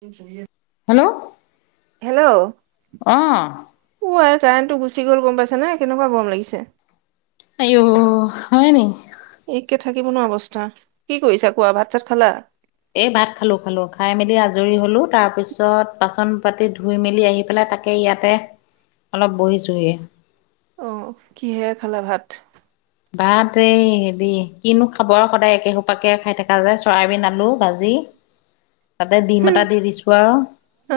উ। হেল্ল', আহ। ও আই কাৰেণ্টটো গুচি গ'ল গম পাইছে নে কেনেকুৱা গৰম লাগিছে। অঔ হয় নি। একে থাকিব ন', অৱস্থা কি কৰিছা কোৱা ভাত চাত খালা। এই ভাত খালো খালো খাই মেলি আজৰি হ'লো তাৰ পিছত পাচন পাতি ধুই মেলি আহি পেলাই তাকে ইয়াতে অলপ বহিছোহি। অ', কিহে খালা ভাত? ভাত এই হেৰি কিনো খাব আৰু সদায় একে সোপাকে খাই থকা যায় চয়াবিন আলু ভাজি। [inaudible] তাতে ডিম হুম, এটা দি দিছো আৰু অ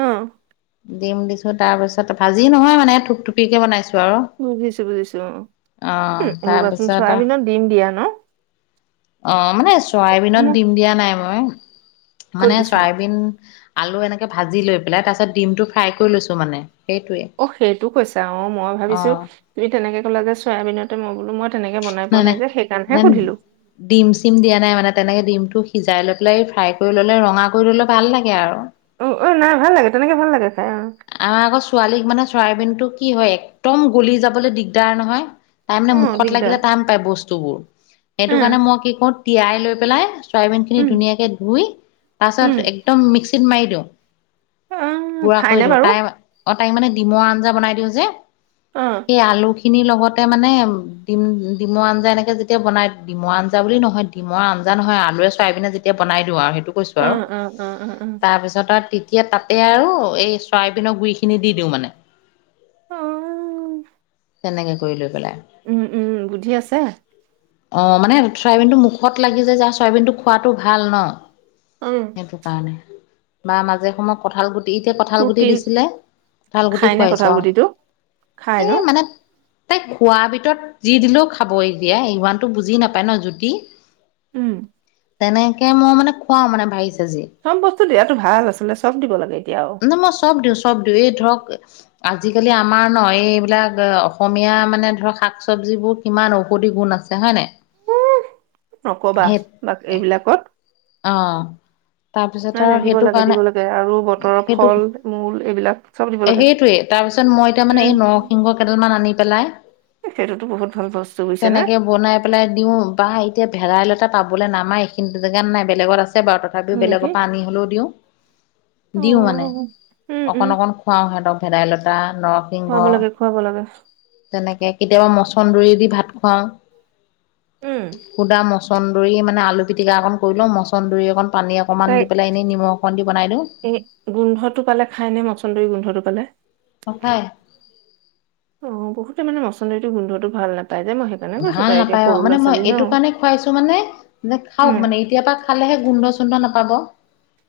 দিম দিছো তাৰ পিছত ভাজি নহয় মানে থুপথুপিকে বনাইছো। আৰু বুজিছো বুজিছো অ', অ উম ৰৰুবাচোন তাৰপিছত চয়া'বিনত দিম দিয়া ন'। অ', মানে চয়াবিনত মোক দিম দিয়া নাই মই ক'ত মানে দিছা চয়াবিন আলু এনেকে ভাজি লৈ পেলাই তাৰ পিছত ডিমটো ফ্ৰাই কৰি লৈছো মানে। সেইটোৱে অ', সেইটোও কৈছা অ', মই অ ভাবিছো তুমি তেনেকে ক'লা যে চয়াবিনতে মই বোলো মই তেনেকে বনাই পোৱা নাই নাই যে সেইকাৰণেহে নাই সুধিলো ডিম চিম দিয়া নাই মানে তেনেকে। ডিমটো সিজাই লৈ পেলাই ফ্ৰাই কৰি ল'লে ৰঙা কৰি ললে ভাল লাগে আৰু। অ', অ', নাই ভাল লাগে তেনেকে ভাল লাগে। খাই অ আমাৰ আগৰ ছোৱালীক মানে চয়াবিনটো কি হয় একদম গলি যাবলৈ দিগদাৰ নহয়। তাই অ মানে মুখত দিগদাৰ লাগিলে টান পায় বস্তুবোৰ, সেইটো উম কাৰণে মই কি কৰো তিয়াই লৈ পেলাই ফ্ৰাইবেনখিনি উম ধুনীয়াকে ধুই উম তাৰপিছত একদম মিক্সিত মাৰি দিওঁ। অ বুঢ়া কৰি খাইনে দি বাৰু তাই অ তাই মানে ডিমৰ আঞ্জা বনাই দিওঁ যে অ সেই আলু খিনিৰ লগতে মানে ডিম ডিমৰ আঞ্জা এনেকে যেতিয়া বনায় ডিমৰ আঞ্জা বুলি নহয় ডিমৰ আঞ্জা নহয় আলুৱে চয়াবিনে যেতিয়া বনাই দিওঁ আৰু সেইটো কৈছো আৰু উম, উম, উম, উম, উম, তাৰপিছত আৰু এতিয়া তাতে আৰু এই চয়াবিনৰ গুৰিখিনি দি দিওঁ মানে। উহ তেনেকে কৰি লৈ পেলাই। উম উম বুদ্ধি আছে। অ মানে চয়াবিনটো মুখত লাগি যায় যে চয়াবিন টো খোৱাাতটো ভাল ন। উম। সেইটো কাৰণে বা মাজে সময় কঁঠাল গুটি এতিয়া কঁঠাল গুটি প্ৰটিন দিছিলে কঠাল গুটি খাই নে খুৱাইছোঁ কঁঠাল আৰু গুটিটো? খাই ন? এই মানে তাই খোৱাৰ ভিতৰত যি দিলেও খাব এতিয়া ইমানতো বুজি নাপায় ন জুতি। উম তেনেকে মই মানে খুৱাও মানে ভাবিছ চব বস্তু দিয়াতো ভাল আছিলে চব দিব লাগে এতিয়া। আৰু ন মই চব দিও [unintelligible] আজিকালি আমাৰ ন এইবিলাক অ অসমীয়া মানে ধৰক শাক শৱজি যিবোৰ কিমান ঔষধি গুণ আছে হয় নাই? উ নকবা এইবিলাকত অহ তাৰপিছত নাই নাই আৰু দিব সেইটো লাগে কাৰণে দিব লাগে আৰু বতৰৰ সেইটো ফল মূল এইবিলাক চব দিব লাগে। সেইটোৱে। তাৰ পিছত মই এতিয়া মানে উম, এই নৰসিংহ কেইডাল মান আনি পেলাই সেইটোতো বহুত ভাল বস্তু বুজিছা নে? তেনেকে বনাই পেলাই দিওঁ বা এতিয়া ভেদাইলতা পাবলৈ নামাই এইখিনিতে জেগাত নাই বেলেগত আছে বাৰু তথাপিও হয় নেকি? বেলেগৰ পৰা আনি হ'লেও দিওঁ। অ', দিও মানে উম, উম, অকন- অকন খুৱাও সিহঁতক ভেদাইলতা খুৱাব নৰসিংহ লাগে-খুৱাব লাগে। তেনেকে কেতিয়াবা মচন্দৰি দি ভাত খুৱাওঁ। উম, সুদা মচন্দৰী মানে আলু পিটিকা অকণ কৰি লওঁ মচন্দৰী অকণ পানী অকণমান তাই দি পেলাই এনেই নিমখ অকণ দি বনাই দিওঁ এই গোন্ধটো পালে খাই নে মচন্দৰী গোন্ধটো পালে? সচায়। অ, বহুতে মানে মচন্দৰি টো গোন্ধটো ভাল নাপ ভাল নাপায় অ, মানে মই ন এইটো কাৰণে খুৱাইছো মানে যে খাওক উম মানে এতিয়াৰ পৰা খালেহে গোন্ধ চো চোন্ধ নাপাব।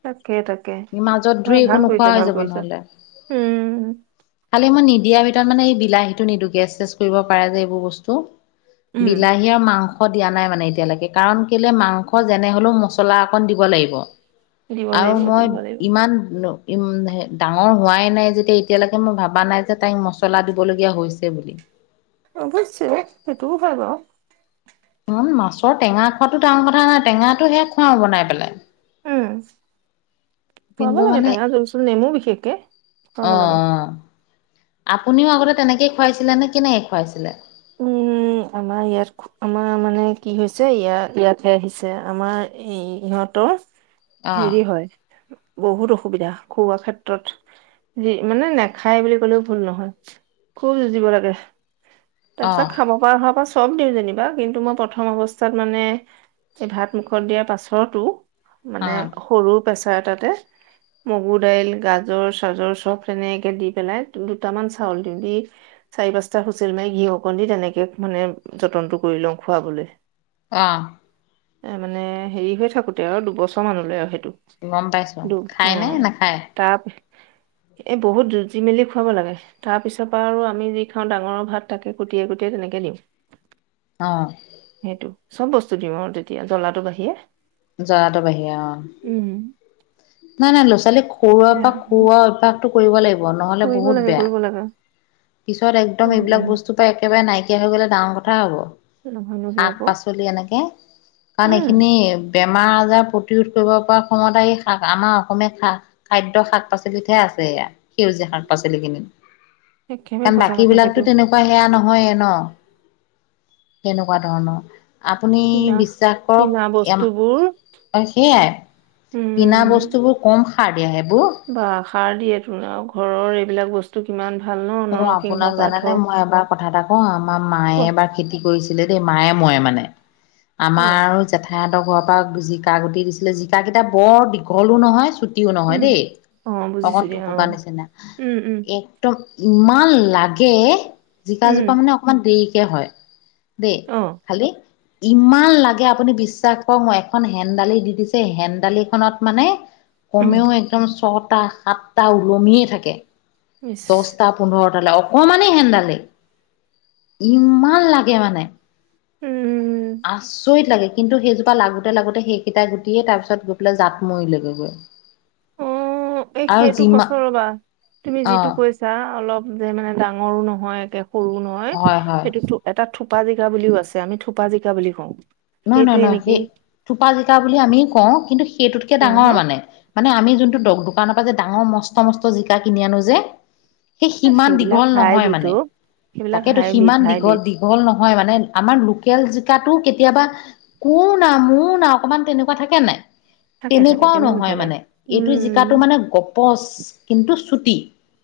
তাকে তাকে মাজত ধুই হয় একো ভাল নোখোৱা কৰিছে হৈ ভাল যাব কৰিছে নহ'লে। উম কালি মই নিজে দিয়াৰ ভিতৰত মানে এই বিলাহীটো নিদো গেছ চেছ কৰিব পাৰে যে এইবোৰ বস্তু উম বিলাহী আৰু মাংস মাংস দিয়া নাই মানে এতিয়ালৈকে কাৰণ কেলে মাংস যেনে হলেও মছলা অকণ দিব লাগিব। দিব আৰু লাগিব মই দিব লাগিব ইমান উম, ডাঙৰ হোৱাই নাই যেতিয়া এতিয়ালৈকে মই ভাবা নাই যে তাইক মছলা দিবলগীয়া হৈছে বুলি। অৱশ্যে সেইটোও হয় বা। উম, মাছৰ টেঙা খোৱাটো ডাঙৰ কথা নাই টেঙাটো সেই খাওঁ বনাই পেলাই। উম, খোৱাব কিন্তু লাগে মানে টেঙা জুলচুল নেমু বিশেষকে। খুৱাব অ, লাগে আপুনিও আগতে তেনেকে খুৱাইছিলে নে কেনেকে খুৱাইছিলে? উম, উম আমাৰ ইয়াত, আমাৰ মানে কি হৈছে ইয়াত-ইয়াতহে আহিছে আমাৰ, ইহঁতৰ অ হেৰি হয়, বহুত অসুবিধা খোৱাৰ ক্ষেত্ৰত, যি মানে নেখায় বুলি ক'লেও ভুল নহয়। খুব যুঁজিব লাগে, অ তাৰপিছত খাব পৰা হোৱাৰ পৰা চব দিওঁ যেনিবা কিন্তু মই প্ৰথম অৱস্থাত মানে এই ভাত মুখত দিয়াৰ পাছতো অ মানে সৰু প্ৰেছাৰ এটাতে মগুৰ দাইল, গাজৰ, চাজৰ চব সেনেকে দি পেলাই দুটামান চাউল দিওঁ, দি চাৰি, পাঁচটা হুইচেল মাৰি ঘি অকণ দি তেনেকে মানে যতনটো কৰি লওঁ খুৱাবলৈ। অ'। এ, মানে হেৰিহৈ থাকোঁতে আৰু দুবছৰ মানলৈ আৰু গম পাইছো দু খায় নে অ', নাখায় তাৰপি এই বহুত যুজি, মেলি খুৱাব লাগে, তাৰপিছৰ পৰা আৰু আমি যি খাওঁ ডাঙৰৰ ভাত তাকে কটিয়াই, কটিয়াই তেনেকে দিওঁ। অ'। সেইটো চব বস্তু দিওঁ আৰু তেতিয়া, জ্বলাটো বাহিৰে। যোৱাতো বাহিৰে অ'। উম নাই, নাই ল'চালীক [unintelligible] সেয়া। পৰা উম খুওঁৱা অভ্যাসটো কৰিব লাগিব নহ'লে কৰিব বহুত লাগে বেয়া কৰিব লাগে পিছত একদম উম, এইবিলাক উম, বস্তু পাই একেবাৰে নাইকিয়া হৈ গ'লে ডাঙৰ কথা হ'ব। নহয়নো কি শাক আকৌ পাচলি এনেকে, কাৰণ উম এইখিনি বে বেমাৰ আজাৰ প্ৰতিৰোধ কৰিব পৰা ক্ষমতা এই শাক আমাৰ অসমীয়া খা-খাদ্য শাক পাচলিতহে আছে। য়া, সেউজীয়া শাক পাচলি কিনিম। একেবাৰে কাৰণ সঁচা বাকী কথাকে বিলাকতো দিওঁ তেনেকুৱা সেয়া নহ'য়ে ন? তেনেকুৱা ধৰণৰ আপুনি কিনা বিশ্বাস কৰক, কিনা বস্তুবোৰ এ-সেয়াই কিনা উম বস্তুবোৰ কম সাৰ দিয়া সেইবোৰ। বা, সাৰ দিয়েটো আৰু ঘৰৰ এইবিলাক বস্তু কিমান ভাল ন অ', নৰসিংহ আপোনাক পাত জানেনে? হওক মই এবাৰ কথা এটা ক' আমাৰ মায়ে কোৱা এবাৰ খেতি কৰিছিলে দেই, মায়ে, ময়ে মানে। অ আমাৰ আৰু জেঠাইহঁতৰ ঘৰৰ পৰা জিকা গুটি দিছিলে, জিকাকিটা বৰ দীঘলো নহয়, চুট ও, নহয় উম দেই, অ বুজিছো অকণ দিয়া অ থুপুকা নিচিনা উম উম একদম ইমান লাগে, উম জিকাজোপা মানে অকমান দেৰিকে হয়। দেই অ খালি ইমান লাগে আপুনি বিশ্বাস কৰক, মই এখন হেন্দালি দি দিছে হেন্দালিখনত মানে উম কমেও একদম ছটা, সাতটা ওলমিয়ে থাকে ইচ দচটা, পোন্ধৰ অকমানি হেন্দালি, ইমান লাগে মানে উম আচৰিত লাগে কিন্তু সেইজোপা লাগোতে, লাগোতে সেইকেইটা গুটিয়েই তাৰ পিছত গৈ পেলাই জাত মৰিলেগৈগৈ অ' অ', এই আৰু সেইটো যিমা সচৰ ৰ'বা, তুমি যিটো অ' কৈছা অলপ যে, মানে ডাঙৰো নহয় একে সৰু নহয়। হয় হয় সেইটো এটা থোপা জিকা বুলিও আছে আমি থোপা জিকা বুলি কওঁ। নহয় নহয় সেইটোৱে নহয় সেই নেকি? থোপা জিকা বুলি আমি কওঁ। কিন্তু সেইটোতকে কোৱা ন ডাঙৰ মানে মানে আমি যোনটো দ দোকানৰ পৰা যে ডাঙৰ মস্ত মস্ত জিকা কিনি আনো যে সেই এ, সিমান সেইবিলাক দীঘল নহয় হাইব্ৰীড মানে, অ', সেইবিলাক তাকেতো হাইব্ৰীড সিমান দীঘল হাইব্ৰীড দীঘল নহয় হয়, মানে আমাৰ লোকেল জিকাটো কেতিয়াবা কো না মোৰ না অকমান তেনেকুৱা থাকে নাই। থাকে থাকে তেনেকুৱাও কেনে নহয় নাথাকে মানে এইটো উম জিকাটো মানে গপচ, কিন্তু চুটি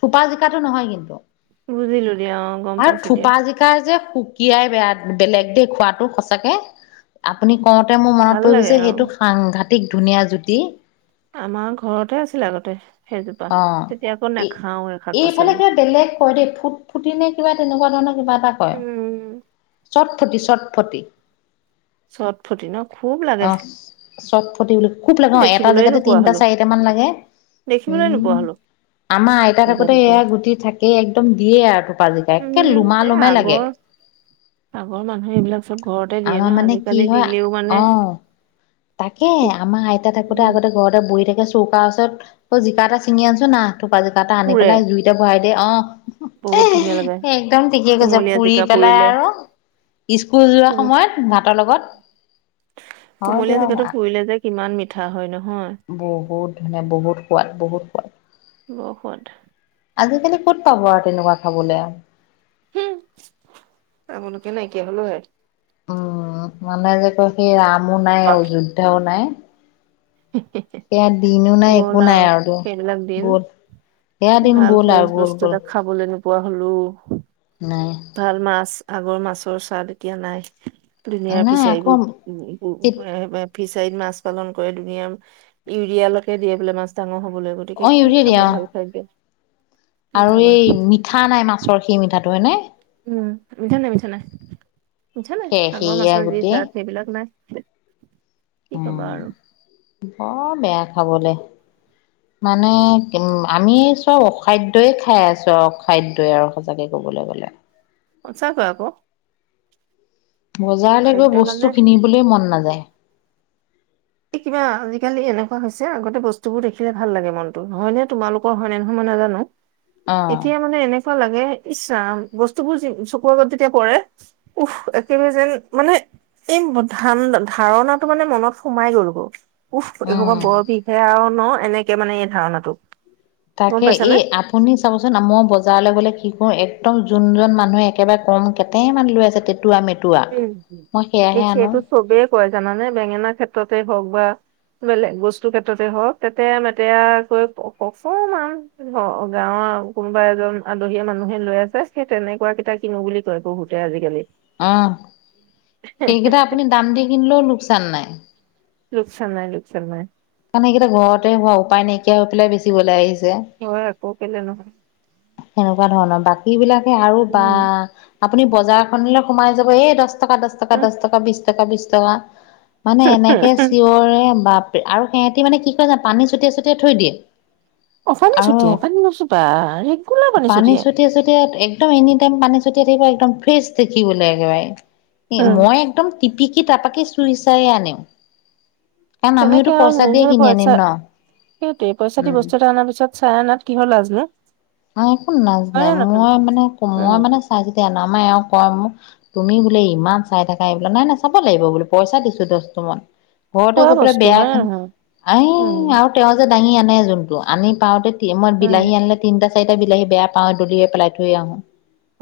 থোপা জিকাটো নহয়, কিন্তু বুজিলো দিয়া অ', গম আৰু পাইছো দিয়া থোপা জিকা যে সুকিয়াই বেয়া বেলেগ দেই খোৱাটো সঁচাকে আপুনি কওঁতে মোৰ মনত ভাল পৰি লাগে গৈছে। অ', সেইটো সাংঘাতিক ধুনীয়া জুতি আমাৰ ঘৰতে আছিলে আগতে সেইজোপা অ' তেতিয়া আকৌ এই নাখাওৱে শাক এইফালে পাচলি কিবা বেলেগ কয় দেই ফুট ফুটি নে কিবা তেনেকুৱা ধৰণৰ কিবা এটা কয় উম চট ফুটি, চট ফটি। চট ফটি ন খুব লাগে। অ চট ফটিলো খুব লাগে অ এটা দেখিবলৈ জেগাতে তিনটা চাৰিটা মান লাগে ন উম পঢ়ালো আমাৰ আইতা থাকোতে এয়া গুটি থাকেই একদম দিয়ে আৰু টোপাজিকাই একে উম। লোমা এ লোমাই লাগে আগৰ আগৰ মানুহে এইবিলাক চব ঘৰতে দিয়ে আমাৰ ন মানে কি আজিকালি হয় দিলেও মানে অহ তাকেই পোক আমাৰ আইতা থাকোতে উম, আগতে ঘৰতে বহি থাকে চৌকাৰ ওচৰত জিকা এটা ছিঙি আনছো না থুকাজোকা এটা আনি পুৰে পেলাই জুইতে ভৰাই দিয় অ এ বহুত ধুনীয়া লাগে একদম ঠিকে কৈছে কুমলীয়া পুৰি জিকা পেলাই পুৰিলে। আৰু স্কুল যোৱা কুম সময়ত ভাতৰ লগত হয় কুমলীয়া দিয়ক জেগাতো পুৰিলে যে কিমান মিঠা হয় ন বহুত ধুনীয়া বহুত সোৱাদ বহুত সোৱাদ বৰ সোৱাদ। আজিকালি ক'ত পাব আৰু তেনেকুৱা খাবলৈ আও হম আপালোকে নাইকিয়া হল হ উম মানে যে কয় সেই ৰামো নাই অযোধ্যাও নাই সেয়া দিনো নাই একো গ'ল নাই আৰু আৰুতো সেইবিলাগ দিন গ'ল সেয়া দিন ভাল গ'ল আৰু ফ্ৰেজ গ'ল বস্তু গ'ল এটা খাবলৈ নোপোৱা হলো নাই ভাল মাছ আগৰ মাছৰ চাদ এতিয়া নাই ধুনীয়া নাই ফিচা আকৌ এইবোৰ এইবোৰ ফিচাৰীত মাছ পালন কৰে ধুনীয়া ইউৰিয়ালৈকে দিয়ে বোলে মাছ ডাঙৰ হ বোলে অ গতিকে কি ইউৰিয়া দিয়া খাবা অ ভাল খাই যে আৰু এই মিঠা নাই মাছৰ সেই মিঠাটো হয় নে? উম মিঠা নাই মিছা নাই মিঠা নাই সে সাগৰ সেয়া মাছৰ যি গোটেই চাত সেইবিলাক নাই কি উম কবা আৰু বৰ বেয়া খাবলে [unintelligible] মানে উম আমি চব অসাদ্যই খাই আছো অসাদ্যয়ই আৰু সচাকে কব লাগিব [inaudible] সঁচাকৈ আকৌ বজাৰলৈ গৈ খাদ্য মানে বস্তু কিনিবলৈ মন নাযায় এই কিবা আজিকালি এনেকুৱা হৈছে আগতে বস্তু বোৰ দেখিলে ভাল লাগে মনতো নহয়নে তোমালোকৰ হয়নেহয় ন অ এতিয়া মানে উ লাগে ইচ্ছা বস্তুবোৰ চকুৰ আগত যেতিয়া পৰে উফ একেবাৰে যেন মানে এই ধান ধাৰণাটো মানে মনত সোমাই গল গ উষ এই উম বৰ বিষে আৰু ন এনেকে মানে এই ধাৰণাটোক তাকে এই আপুনি চাবচোন মই বজাৰলৈ গলে কি একদম যোনজন মানুহে একেবাৰে কম কেইটাই মান লৈ আছে তেটো আমি উম সেইটো চবেই কৰেয় জানাানে বেঙেনা ক্ষেত্ৰতে হওক বা। বেলেগ বস্তু ক্ষেত্ৰতে হওক তেতে মেতেয়াাকৈ কওকচোন আম গাঁৱৰ অ 'কোনোবা এজন আলহীয়া মানুহে লৈ আছে সেই তেনেকুৱা কেইটা কিনো বুলি কয় বহুতে আজিকালি অ সেইকেইটা আপুনি দাম দি কিনিলেও লোকচান নাই লোকচান নাই লুোকচান নাই কাৰনে এইকেইটা ঘৰতে হোৱা উপায় নাইকিয়া হৈ পেলাই বেছি গলে আহিছে হয় একৌ কেলে নহয় সেনেকুৱা ধৰণৰ বাকী বিলাকে আৰু বা উম, আপুনি বজাৰখনলৈ সোমাই যাব এই দহ টকা দচ টকা দশ টকা বিশ টকা বিশ টকা মানে এনেকে চিঞৰে বাপ আৰু সিহতি মানে কি ক জান পানী ছটিয়াই ছটিয়াই থৈ দিয়ে অফানী আৰু ছুটিয়াই পানী নচোবা পানী ছতিিয়াই ছতিয়াত এক একম এনি টাইম পানী ছটিয়াই থাকিব একদম ফ্ৰেছ দেখিবলৈ একেবাৰে উম, মই একদমি কি তাপাকে চুই চাই আনে তেনেকে আৰু মোৰ ম পইচা ন। স পইচা দি উম বস্তু এটা অনাৰ পিছত চায় নাত কিহৰ লাজনো মই একো হয় নাজানাই নে নহয়? মই মানে মই অ' মানে চাই যেতিয়া নামাই আও। কয় মোক তুমি বোলে ইমান চাই থাকা এই বিলাক নাই নাই চাব লাগিব বোলো পইচা দিছো দচটো মত। ঘতে ক খোৱা পৰা বস্তু হয় নে বেয়াখান নহয়? আ উম, আ তেওঁটঙ য [unintelligible] দাঙি আনে যোনটো আনি পাওঁতে সি মই উম, বিলাহী আনিলে তিনিটা। চাৰিটা বিলাহী বেয়া পাওঁ দলিয়াই পেলাই থৈ আহোঁ।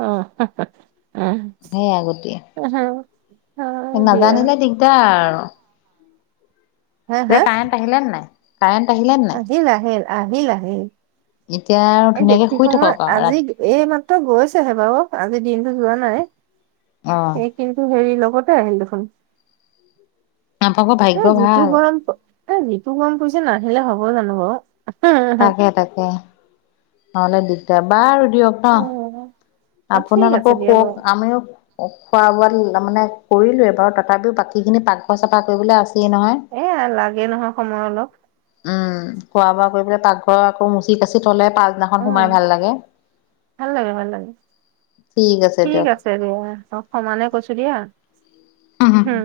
অহ হুহ সেইয়া গতিকে অহ‌ এহু। নাজানিলে দিগদাৰ আৰু। হা যে হা কাৰেণ্ট আহিলে নাই কাৰেণ্ট আহিলে নাই। আহিল আহিল আহিল। এতিয়া আৰু এই ধুনীয়াকে বেছি শুই সময় থাকক আৰু আজি ৰাতি এই মাত্ৰ গৈছেহে বাও আজি দিনতো যোৱা নাই। অ এই কিন্তু হেৰি লগতে আহিল দেখোন। আপোনালোকৰ ভাগ্য এ যিটো ভাল গৰম এ যিটো গৰম পৰিছে নাহিলে হ'ব জানোঁ বাও। তাকে তাকে নহ'লে দিগদাৰ বাৰু দিয়ক ন। অ ঠিক আছে আপোনালোকৰ দিয়া বাৰু শুৱক আমিও খোৱা বোৱাত। তাৰ মানে কৰিলোৱে বাৰু তথাপিও বাকী খিনি পাকঘৰ চাফা কৰিবলে আছ। এয়া লাগে নহয় সময় অলপ। উম খোৱা বোৱা কৰি পেলে পাকঘৰ আকৌ মুচি কাচি থলে। পাছদিনাখন উম সোমাই ভাল লাগে। ভাল লাগে ভাল লাগে ঠিক আছে দিয়া ত সমানে কৈছো দিয়া। দিয়ক উম।